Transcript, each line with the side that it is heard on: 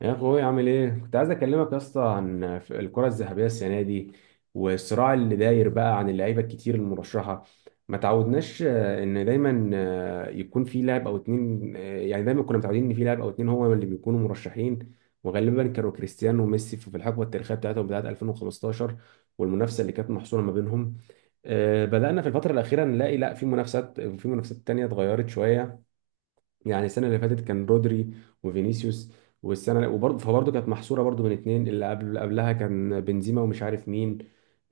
right: يا اخوي، عامل ايه؟ كنت عايز اكلمك يا اسطى عن الكره الذهبيه السنه دي، والصراع اللي داير بقى عن اللعيبه الكتير المرشحه. ما تعودناش ان دايما يكون في لاعب او اتنين. يعني دايما كنا متعودين ان في لاعب او اتنين هو اللي بيكونوا مرشحين. وغالبا كانوا كريستيانو وميسي في الحقبه التاريخيه بتاعتهم، بتاعت 2015، والمنافسه اللي كانت محصوره ما بينهم. بدأنا في الفترة الأخيرة نلاقي لا، في منافسات تانية اتغيرت شوية. يعني السنه اللي فاتت كان رودري وفينيسيوس، والسنه فبرضه كانت محصوره برضه بين اتنين. اللي قبل اللي قبلها كان بنزيما ومش عارف مين.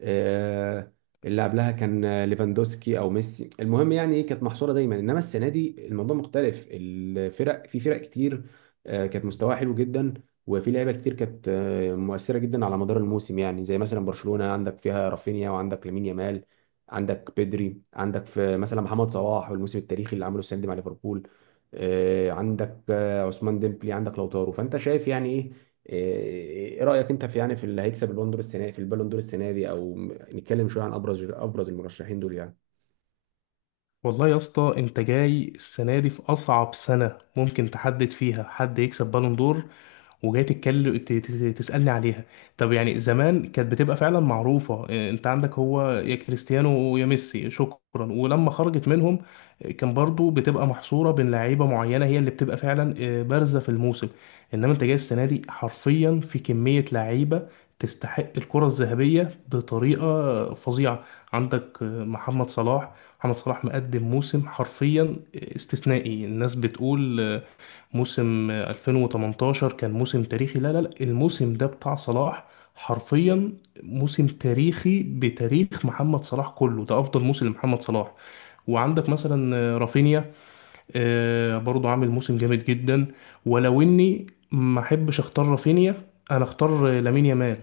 right: آه، اللي قبلها كان ليفاندوسكي او ميسي. المهم يعني ايه، كانت محصوره دايما. انما السنه دي الموضوع مختلف، الفرق في فرق كتير، كانت مستواها حلو جدا. وفي لعيبه كتير كانت مؤثره جدا على مدار الموسم. يعني زي مثلا برشلونه، عندك فيها رافينيا وعندك لامين يامال، عندك بيدري، عندك في مثلا محمد صلاح والموسم التاريخي اللي عمله السنه دي مع ليفربول. عندك عثمان ديمبلي، عندك لوتارو. فانت شايف يعني ايه؟ إيه رايك انت في، يعني، في اللي هيكسب البالون دور السنه، في البالون دور السنه دي؟ او نتكلم شويه عن ابرز المرشحين دول يعني.
left: والله يا اسطى، انت جاي السنه دي في اصعب سنه ممكن تحدد فيها حد يكسب بالون دور، وجاي تتكلم تسالني عليها. طب يعني زمان كانت بتبقى فعلا معروفه، انت عندك هو يا كريستيانو ويا ميسي، شكرا. ولما خرجت منهم، اه، كان برضو بتبقى محصوره بين لعيبه معينه هي اللي بتبقى فعلا بارزه في الموسم. انما انت جاي السنه دي حرفيا في كميه لعيبه تستحق الكره الذهبيه بطريقه فظيعه. عندك محمد صلاح. محمد صلاح مقدم موسم حرفيا استثنائي. الناس بتقول، موسم 2018 كان موسم تاريخي. لا لا لا، الموسم ده بتاع صلاح حرفيا. موسم تاريخي بتاريخ محمد صلاح كله، ده افضل موسم لمحمد صلاح. وعندك مثلا رافينيا، برضو عامل موسم جامد جدا. ولو اني ما احبش اختار رافينيا، انا اختار لامين يامال.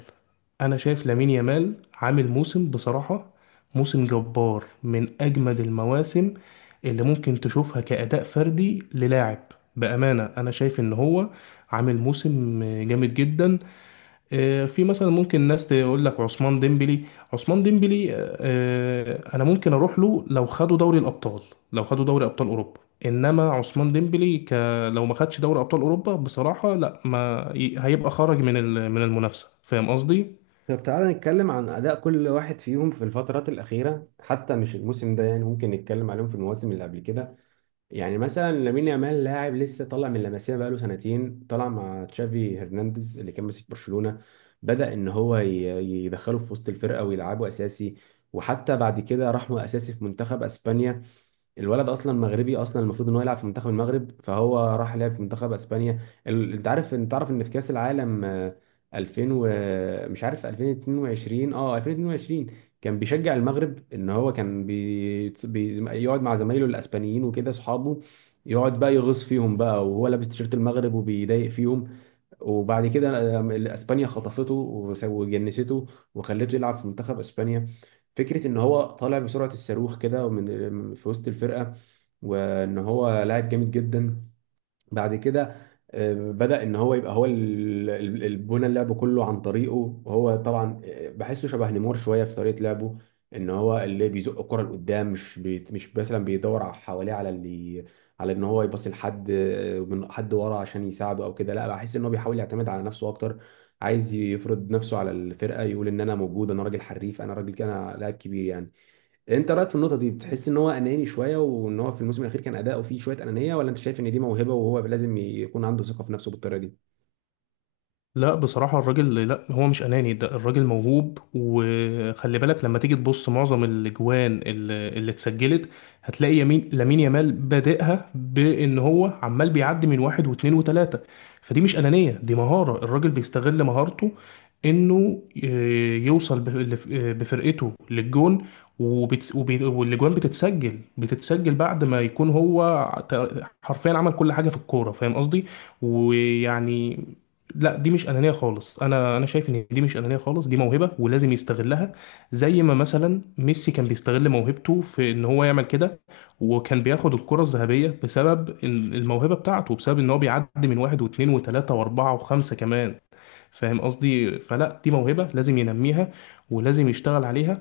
left: انا شايف لامين يامال عامل موسم، بصراحة موسم جبار، من اجمد المواسم اللي ممكن تشوفها كأداء فردي للاعب. بأمانة انا شايف ان هو عامل موسم جامد جدا. في مثلا ممكن ناس تقول لك عثمان ديمبلي. عثمان ديمبلي، انا ممكن اروح له لو خدوا دوري الابطال، لو خدوا دوري ابطال اوروبا. انما عثمان ديمبلي لو ما خدش دوري ابطال اوروبا بصراحة، لا، ما هيبقى خرج من من المنافسة، فاهم قصدي؟
right: طب تعالى نتكلم عن اداء كل واحد فيهم في الفترات الاخيره، حتى مش الموسم ده يعني، ممكن نتكلم عليهم في المواسم اللي قبل كده. يعني مثلا لامين يامال لاعب لسه طالع من لاماسيا بقاله سنتين، طالع مع تشافي هرنانديز اللي كان ماسك برشلونة. بدأ ان هو يدخله في وسط الفرقة ويلعبه اساسي. وحتى بعد كده راح اساسي في منتخب اسبانيا. الولد اصلا مغربي، اصلا المفروض ان هو يلعب في منتخب المغرب، فهو راح لعب في منتخب اسبانيا. انت عارف ان في كاس العالم، 2000 و... مش عارف، 2022، اه، 2022 كان بيشجع المغرب. ان هو كان يقعد مع زمايله الاسبانيين وكده اصحابه. يقعد بقى يغص فيهم بقى، وهو لابس تيشيرت المغرب وبيضايق فيهم. وبعد كده اسبانيا خطفته وجنسته. وخلته يلعب في منتخب اسبانيا. فكره ان هو طالع بسرعه الصاروخ كده ومن في وسط الفرقه، وان هو لاعب جامد جدا. بعد كده بدأ ان هو يبقى هو البنى اللعب كله عن طريقه. وهو طبعا بحسه شبه نيمار شويه في طريقه لعبه. ان هو اللي بيزق الكره لقدام، مش مثلا بيدور حواليه على اللي، على ان هو يباصي لحد من حد ورا عشان يساعده او كده. لا، بحس ان هو بيحاول يعتمد على نفسه اكتر. عايز يفرض نفسه على الفرقه، يقول ان انا موجود، انا راجل حريف، انا راجل كده، انا لاعب كبير يعني. انت رايك في النقطه دي، بتحس ان هو اناني شويه وان هو في الموسم الاخير كان اداؤه فيه شويه انانيه؟ ولا انت شايف ان دي موهبه وهو لازم يكون عنده ثقه في نفسه بالطريقه دي؟
left: لا بصراحة، الراجل لا، هو مش أناني. ده الراجل موهوب، وخلي بالك لما تيجي تبص، معظم الأجوان اللي اتسجلت، هتلاقي يمين لامين يامال بادئها، بإن هو عمال بيعدي من واحد واتنين وتلاتة. فدي مش أنانية، دي مهارة. الراجل بيستغل مهارته إنه يوصل بفرقته للجون. والأجوان بتتسجل، بعد ما يكون هو حرفيا عمل كل حاجة في الكورة. فاهم قصدي؟ ويعني لا، دي مش انانيه خالص. انا شايف ان دي مش انانيه خالص، دي موهبه ولازم يستغلها. زي ما مثلا ميسي كان بيستغل موهبته في ان هو يعمل كده، وكان بياخد الكره الذهبيه بسبب الموهبه بتاعته، بسبب ان هو بيعدي من واحد واثنين وثلاثه واربعه وخمسه كمان. فاهم قصدي؟ فلا، دي موهبه لازم ينميها ولازم يشتغل عليها.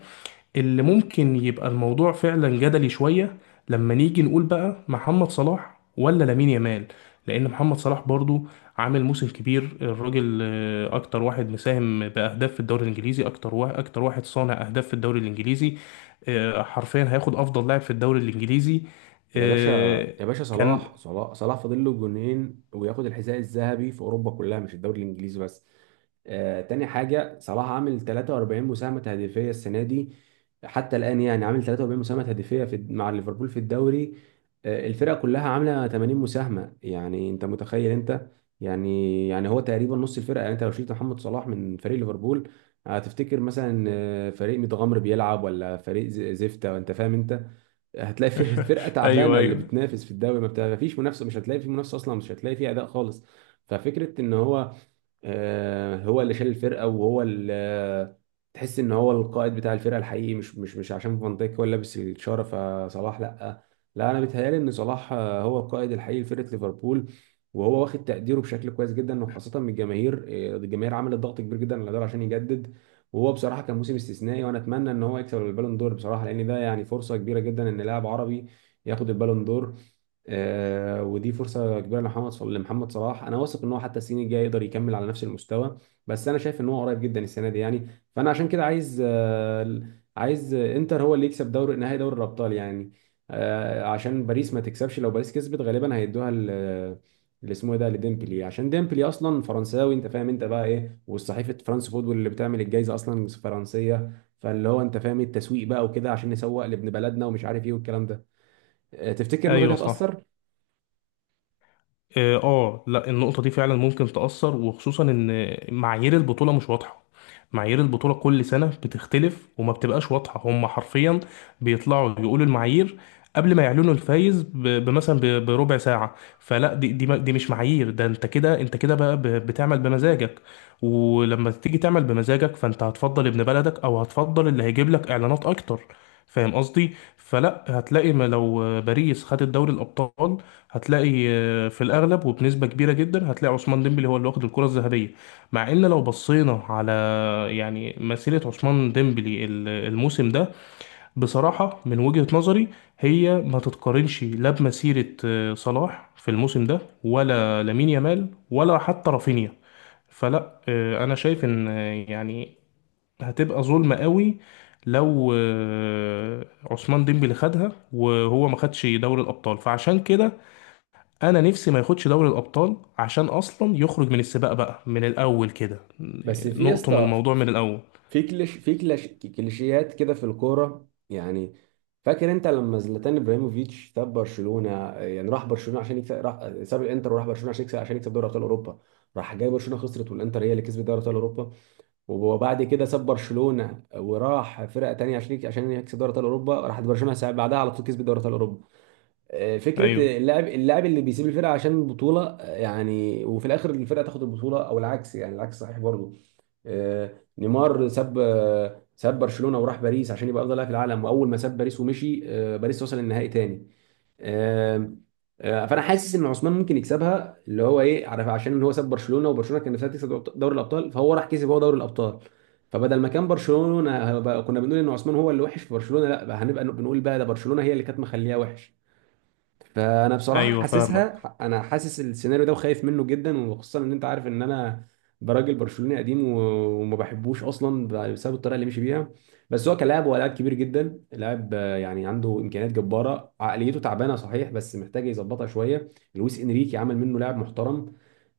left: اللي ممكن يبقى الموضوع فعلا جدلي شوية لما نيجي نقول بقى محمد صلاح ولا لامين يامال. لأن محمد صلاح برضو عامل موسم كبير. الراجل أكتر واحد مساهم بأهداف في الدوري الإنجليزي، أكتر واحد صانع أهداف في الدوري الإنجليزي. حرفيا هياخد أفضل لاعب في الدوري الإنجليزي.
right: يا باشا،
left: آه،
right: يا باشا،
left: كان
right: صلاح، صلاح، صلاح فاضل له جونين وياخد الحذاء الذهبي في اوروبا كلها مش الدوري الانجليزي بس. تاني حاجه، صلاح عامل 43 مساهمه هدفيه السنه دي. حتى الان، يعني عامل 43 مساهمه هدفيه مع ليفربول في الدوري. الفرقه كلها عامله 80 مساهمه. يعني انت متخيل انت؟ يعني هو تقريبا نص الفرقه. يعني انت لو شلت محمد صلاح من فريق ليفربول، هتفتكر مثلا فريق متغمر بيلعب ولا فريق زفته؟ انت فاهم انت؟ هتلاقي فيه فرقه
left: أيوه،
right: تعبانه. اللي
left: أيوه،
right: بتنافس في الدوري ما فيش منافسه، مش هتلاقي في منافسه اصلا، مش هتلاقي في اداء خالص. ففكره ان هو هو اللي شال الفرقه، وهو اللي تحس ان هو القائد بتاع الفرقه الحقيقي. مش عشان فان دايك هو اللي لابس الشاره فصلاح لا. لا، انا بيتهيالي ان صلاح هو القائد الحقيقي لفرقه ليفربول. وهو واخد تقديره بشكل كويس جدا، وخاصه من الجماهير. الجماهير عملت ضغط كبير جدا على دول عشان يجدد. وهو بصراحه كان موسم استثنائي، وانا اتمنى ان هو يكسب البالون دور بصراحه، لان ده يعني فرصه كبيره جدا ان لاعب عربي ياخد البالون دور. ودي فرصه كبيره لمحمد صلاح. انا واثق ان هو حتى السنين الجايه يقدر يكمل على نفس المستوى. بس انا شايف ان هو قريب جدا السنه دي يعني. فانا عشان كده عايز انتر هو اللي يكسب نهائي دوري الابطال يعني. عشان باريس ما تكسبش. لو باريس كسبت، غالبا هيدوها اللي اسمه إيه ده، لديمبلي، عشان ديمبلي اصلا فرنساوي. انت فاهم انت بقى ايه؟ والصحيفه فرانس فوتبول اللي بتعمل الجائزه اصلا فرنسيه. فاللي هو انت فاهم إيه، التسويق بقى وكده، عشان نسوق لابن بلدنا ومش عارف ايه والكلام ده. تفتكر النقطه دي
left: أيوه، صح.
right: هتاثر؟
left: لا، النقطة دي فعلا ممكن تأثر، وخصوصا ان معايير البطولة مش واضحة. معايير البطولة كل سنة بتختلف وما بتبقاش واضحة. هم حرفيا بيطلعوا يقولوا المعايير قبل ما يعلنوا الفايز، بمثلا بربع ساعة. فلا، دي مش معايير. ده انت كده، انت كده بقى بتعمل بمزاجك. ولما تيجي تعمل بمزاجك، فانت هتفضل ابن بلدك او هتفضل اللي هيجيب لك اعلانات اكتر. فاهم قصدي؟ فلا، هتلاقي، ما لو باريس خدت دوري الابطال، هتلاقي في الاغلب وبنسبه كبيره جدا، هتلاقي عثمان ديمبلي هو اللي واخد الكره الذهبيه. مع ان لو بصينا على، يعني، مسيره عثمان ديمبلي الموسم ده، بصراحه من وجهه نظري، هي ما تتقارنش لا بمسيره صلاح في الموسم ده، ولا لامين يامال، ولا حتى رافينيا. فلا، انا شايف ان، يعني، هتبقى ظلمه قوي لو عثمان ديمبلي خدها وهو ما خدش دوري الابطال. فعشان كده انا نفسي ما ياخدش دوري الابطال عشان اصلا يخرج من السباق بقى من الاول كده.
right: بس في يا
left: نقطم
right: اسطى،
left: الموضوع من الاول.
right: في كليشيهات كده في الكوره يعني. فاكر انت لما زلاتان ابراهيموفيتش ساب برشلونه؟ يعني راح برشلونه عشان يكسب، راح ساب الانتر وراح برشلونه عشان يكسب دوري ابطال اوروبا. راح جاي برشلونه خسرت، والانتر هي اللي كسبت دوري ابطال اوروبا. وبعد كده ساب برشلونه وراح فرقه تانيه عشان يكسب دوري ابطال اوروبا. راحت برشلونه بعدها على طول كسبت دوري ابطال اوروبا.
left: ايوه،
right: فكره اللاعب، اللي بيسيب الفرقه عشان البطوله، يعني وفي الاخر الفرقه تاخد البطوله. او العكس يعني، العكس صحيح برضه. آه، نيمار ساب برشلونه وراح باريس عشان يبقى افضل لاعب في العالم. واول ما ساب باريس ومشي، باريس وصل النهائي تاني. آه، فانا حاسس ان عثمان ممكن يكسبها. اللي هو ايه، عارف، عشان هو ساب برشلونه وبرشلونه كان نفسها تكسب دوري الابطال، فهو راح كسب هو دوري الابطال. فبدل ما كان برشلونه، كنا بنقول ان عثمان هو اللي وحش في برشلونه، لا، بقى هنبقى بنقول بقى ده برشلونه هي اللي كانت مخليها وحش. فانا بصراحه
left: ايوه، فاهمك.
right: حاسسها، انا حاسس السيناريو ده وخايف منه جدا. وخصوصا ان انت عارف ان انا براجل برشلوني قديم وما بحبوش اصلا بسبب الطريقه اللي مشي بيها. بس هو كلاعب هو لاعب كبير جدا، لاعب يعني عنده امكانيات جباره. عقليته تعبانه صحيح بس محتاج يظبطها شويه. لويس انريكي عمل منه لاعب محترم.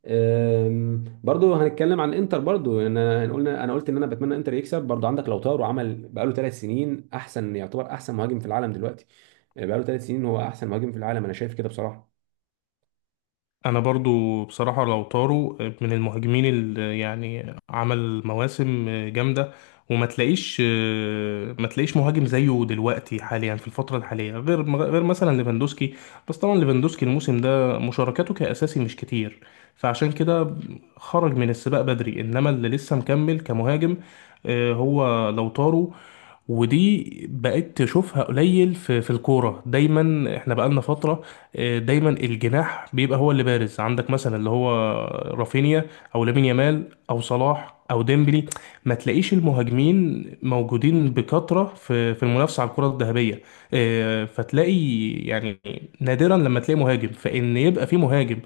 right: برضو هنتكلم عن انتر. برضو ان انا قلت ان انا بتمنى انتر يكسب. برضو عندك لوتارو، عمل بقاله ثلاث سنين يعتبر احسن مهاجم في العالم دلوقتي. بقاله ثلاث سنين هو احسن مهاجم في العالم، انا شايف كده بصراحة.
left: انا برضو بصراحة، لو طاروا من المهاجمين اللي يعني عمل مواسم جامدة، وما تلاقيش، ما تلاقيش مهاجم زيه دلوقتي حاليا في الفترة الحالية غير مثلا ليفاندوسكي. بس طبعا ليفاندوسكي الموسم ده مشاركاته كأساسي مش كتير، فعشان كده خرج من السباق بدري. انما اللي لسه مكمل كمهاجم، هو لو طاروا. ودي بقيت تشوفها قليل في الكورة، دايما احنا بقالنا فترة، دايما الجناح بيبقى هو اللي بارز. عندك مثلا اللي هو رافينيا، او لامين يامال، او صلاح، او ديمبلي. ما تلاقيش المهاجمين موجودين بكثرة في المنافسة على الكرة الذهبية. فتلاقي يعني نادرا لما تلاقي مهاجم، فإن يبقى في مهاجم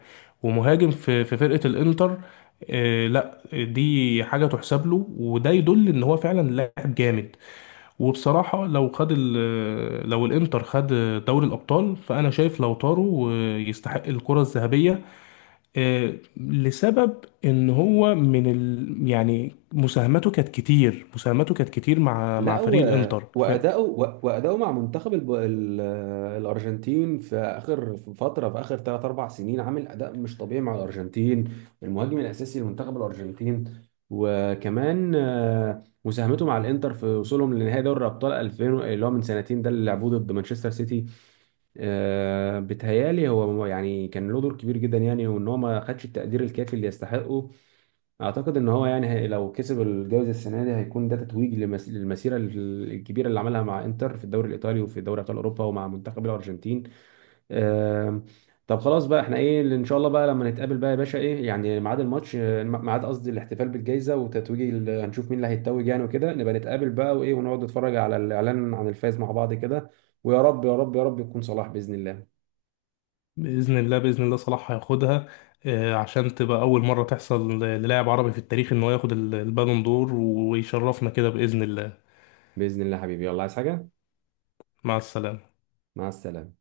left: ومهاجم في فرقة الإنتر. لا، دي حاجة تحسب له، وده يدل إن هو فعلا لاعب جامد. وبصراحة لو خد لو الانتر خد دوري الابطال، فانا شايف لو طاروا يستحق الكرة الذهبية. لسبب ان هو من يعني مساهمته كانت كتير، مساهمته كانت كتير مع
right: لا،
left: فريق الانتر.
right: وأداؤه مع منتخب الأرجنتين في آخر ثلاث أربع سنين عامل أداء مش طبيعي مع الأرجنتين. المهاجم الأساسي لمنتخب الأرجنتين. وكمان مساهمته مع الإنتر في وصولهم لنهائي دوري الأبطال 2000، اللي هو من سنتين ده اللي لعبوه ضد مانشستر سيتي. بتهيالي هو يعني كان له دور كبير جدا يعني. وإن هو ما خدش التقدير الكافي اللي يستحقه. اعتقد ان هو يعني هي لو كسب الجائزه السنه دي هيكون ده تتويج للمسيره الكبيره اللي عملها مع انتر في الدوري الايطالي وفي دوري ابطال اوروبا ومع منتخب الارجنتين. آم، طب خلاص بقى، احنا ايه اللي ان شاء الله بقى لما نتقابل بقى يا باشا، ايه يعني ميعاد الماتش، ميعاد قصدي الاحتفال بالجائزه وتتويج هنشوف مين اللي هيتوج يعني، وكده نبقى نتقابل بقى وايه ونقعد نتفرج على الاعلان عن الفايز مع بعض كده. ويا رب، يا رب، يا رب يكون صلاح باذن الله.
left: فباذن الله، باذن الله صلاح هياخدها. عشان تبقى اول مرة تحصل للاعب عربي في التاريخ ان هو ياخد البالون دور، ويشرفنا كده باذن الله.
right: باذن الله حبيبي يلا عايز حاجه
left: مع السلامة.
right: مع السلامه